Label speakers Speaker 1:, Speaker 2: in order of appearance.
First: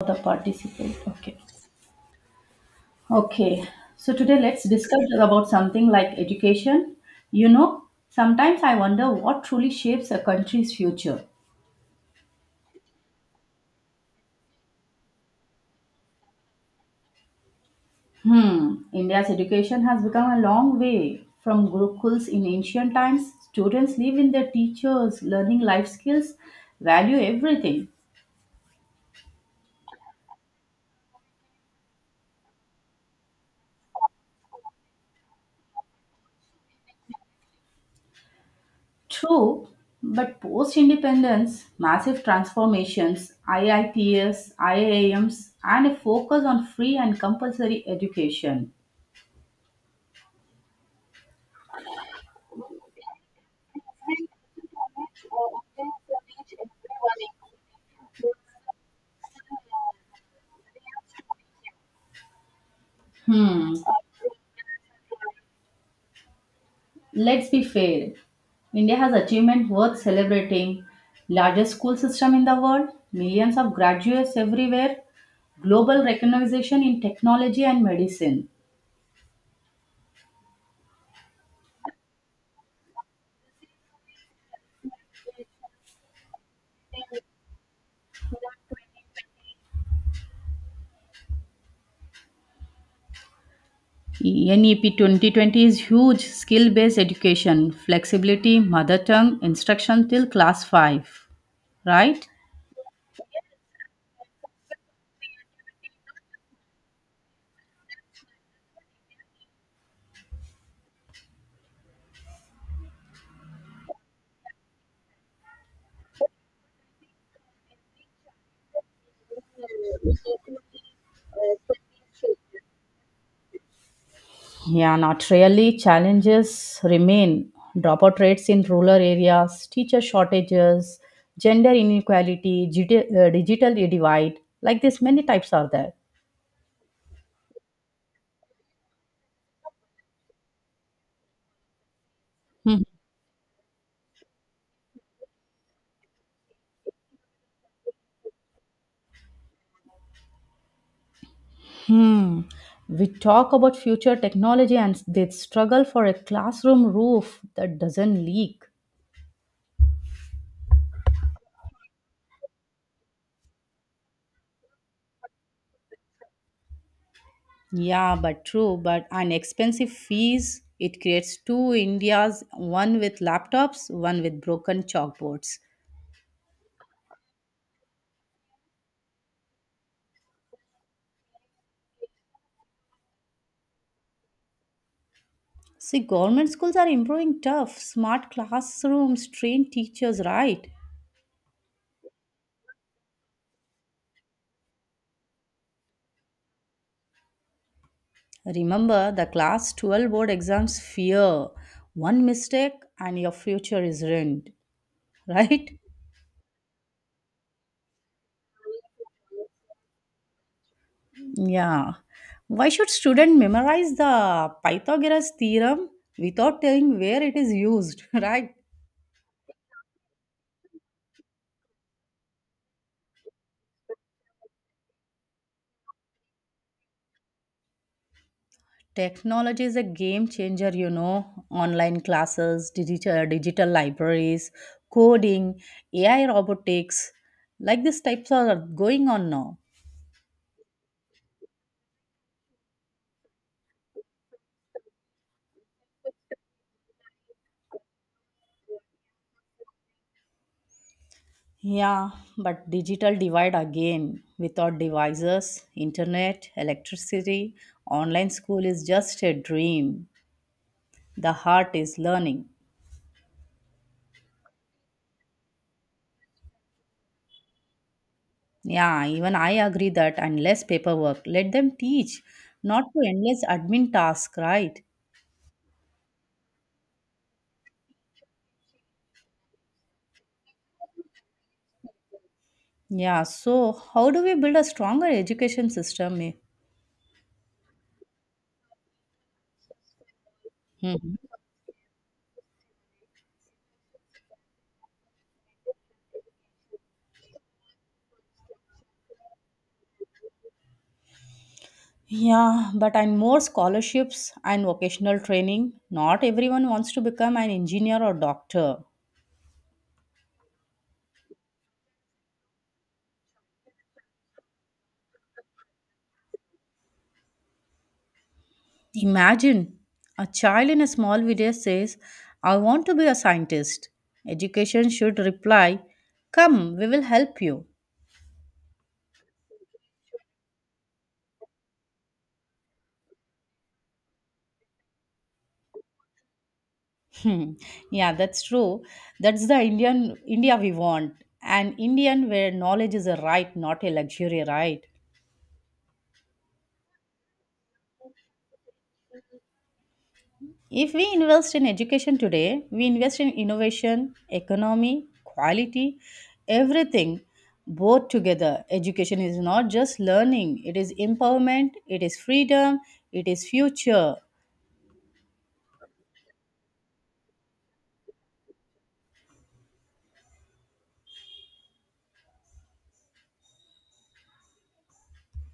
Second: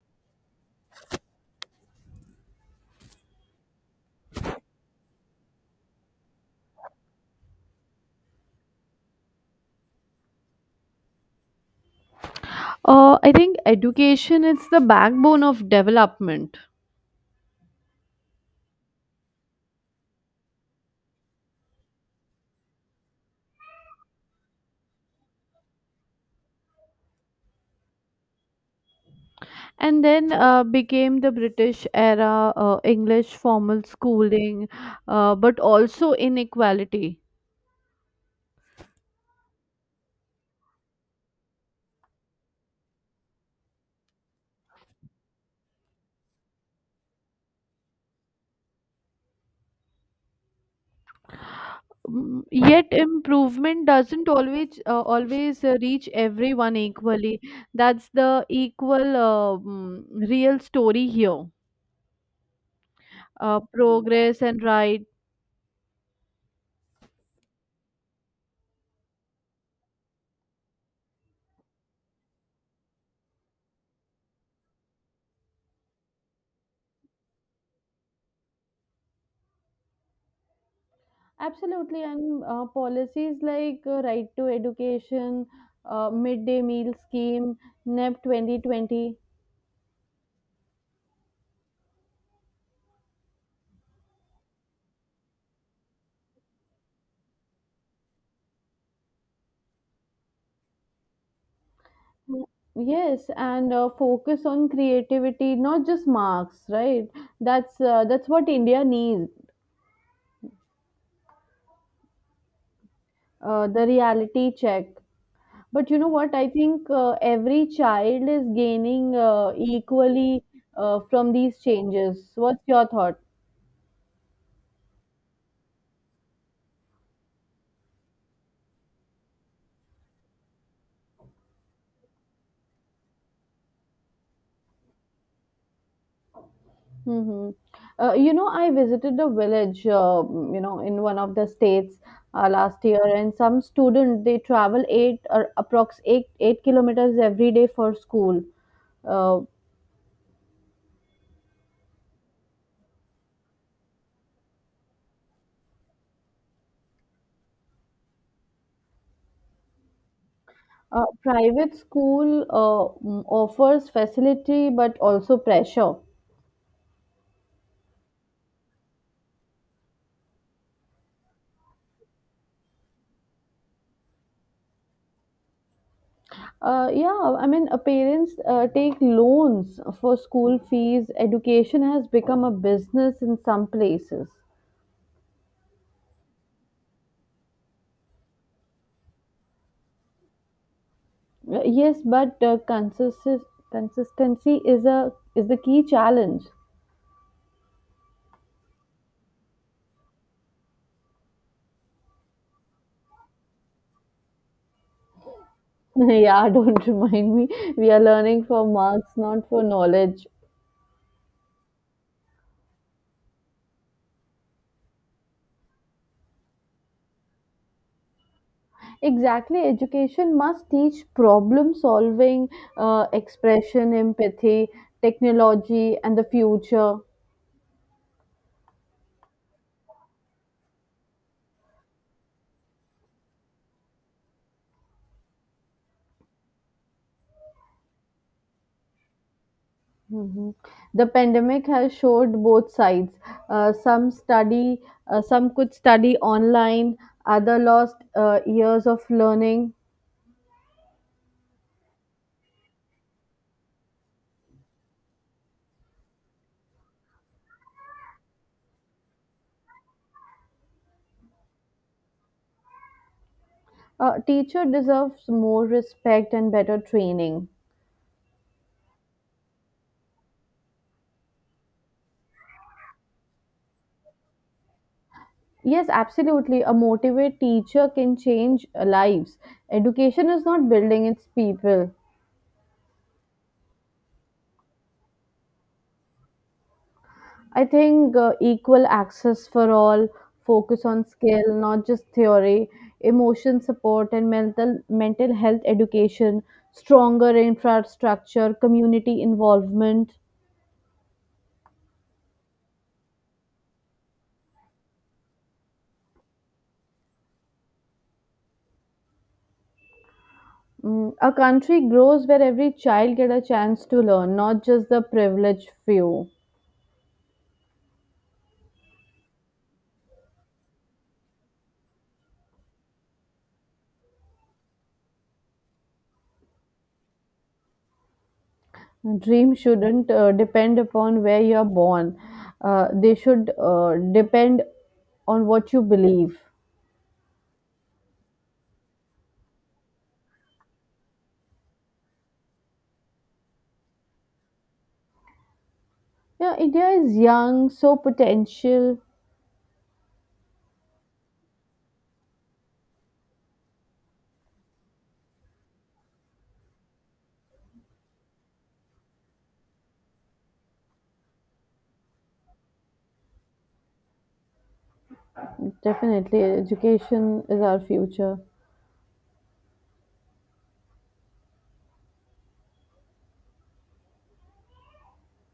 Speaker 1: The participant, okay. Okay, so today let's discuss about something like education you know Sometimes I wonder what truly shapes a country's future.
Speaker 2: I think education is the backbone of development.
Speaker 1: Hmm. India's education has become a long way from gurukuls. In ancient times, students live in their teachers learning life skills, value everything.
Speaker 2: And then became the British era English formal schooling, but also inequality.
Speaker 1: True, but post independence, massive transformations, IITS, IAMs, and a focus on free and compulsory education.
Speaker 2: Yet improvement doesn't always reach everyone equally. That's the real story here. Progress and right.
Speaker 1: Let's be fair. India has achievement worth celebrating. Largest school system in the world, millions of graduates everywhere, global recognition in technology and medicine.
Speaker 2: Absolutely, and policies like right to education, midday meal scheme, NEP 2020.
Speaker 1: NEP 2020 is huge skill based education, flexibility, mother tongue, instruction till class 5, right?
Speaker 2: Mm. Yes, and focus on creativity, not just marks, right? That's what India needs, the reality check. But you know what? I think every child is gaining equally from these changes. What's your thought?
Speaker 1: Yeah, not really. Challenges remain. Dropout rates in rural areas, teacher shortages, gender inequality, digital divide. Like this, many types are there.
Speaker 2: Hmm. I visited a village, in one of the states last year, and some student they travel 8 or approx eight kilometers every day for school. Uh,
Speaker 1: Hmm. We talk about future technology and they struggle for a classroom roof that doesn't leak.
Speaker 2: Private school, uh, offers facility but also pressure.
Speaker 1: Yeah, but true. But an expensive fees, it creates two Indias, one with laptops, one with broken chalkboards.
Speaker 2: Yeah, I mean, parents take loans for school fees. Education has become a business in some places.
Speaker 1: See, government schools are improving tough, smart classrooms, trained teachers, right?
Speaker 2: Yes, but consistency is the key challenge.
Speaker 1: Remember the class 12 board exams fear. One mistake and your future is ruined, right?
Speaker 2: Yeah, don't remind me. We are learning for marks, not for knowledge.
Speaker 1: Yeah. Why should student memorize the Pythagoras theorem without telling where it is used, right?
Speaker 2: Exactly, education must teach problem solving, expression, empathy, technology, and the future.
Speaker 1: Technology is a game changer. Online classes, digital libraries, coding, AI robotics, like these types are going on now.
Speaker 2: Mhm. The pandemic has showed both sides. Uh, some study, some could study online, other lost years of learning.
Speaker 1: Yeah, but digital divide again. Without devices, internet, electricity, online school is just a dream. The heart is learning.
Speaker 2: A teacher deserves more respect and better training.
Speaker 1: Yeah, even I agree that and less paperwork. Let them teach, not to endless admin task, right?
Speaker 2: Yes, absolutely. A motivated teacher can change lives. Education is not building, it's people.
Speaker 1: Yeah, so how do we build a stronger education system? Eh?
Speaker 2: I think equal access for all, focus on
Speaker 1: Mhm.
Speaker 2: skill, not just theory, emotion support, and mental health education, stronger infrastructure, community involvement.
Speaker 1: Yeah, but and more scholarships and vocational training. Not everyone wants to become an engineer or doctor.
Speaker 2: A country grows where every child get a chance to learn, not just the privileged few.
Speaker 1: Imagine a child in a small village says, I want to be a scientist. Education should reply, come, we will help you.
Speaker 2: A dream shouldn't depend upon where you're born. They should depend on what you believe.
Speaker 1: Hmm. Yeah, that's true. That's the Indian India we want. An Indian where knowledge is a right, not a luxury, right?
Speaker 2: Yeah, India is young, so potential.
Speaker 1: If we invest in education today, we invest in innovation, economy, quality, everything both together. Education is not just learning, it is empowerment, it is freedom, it is future.
Speaker 2: Definitely, education is our future.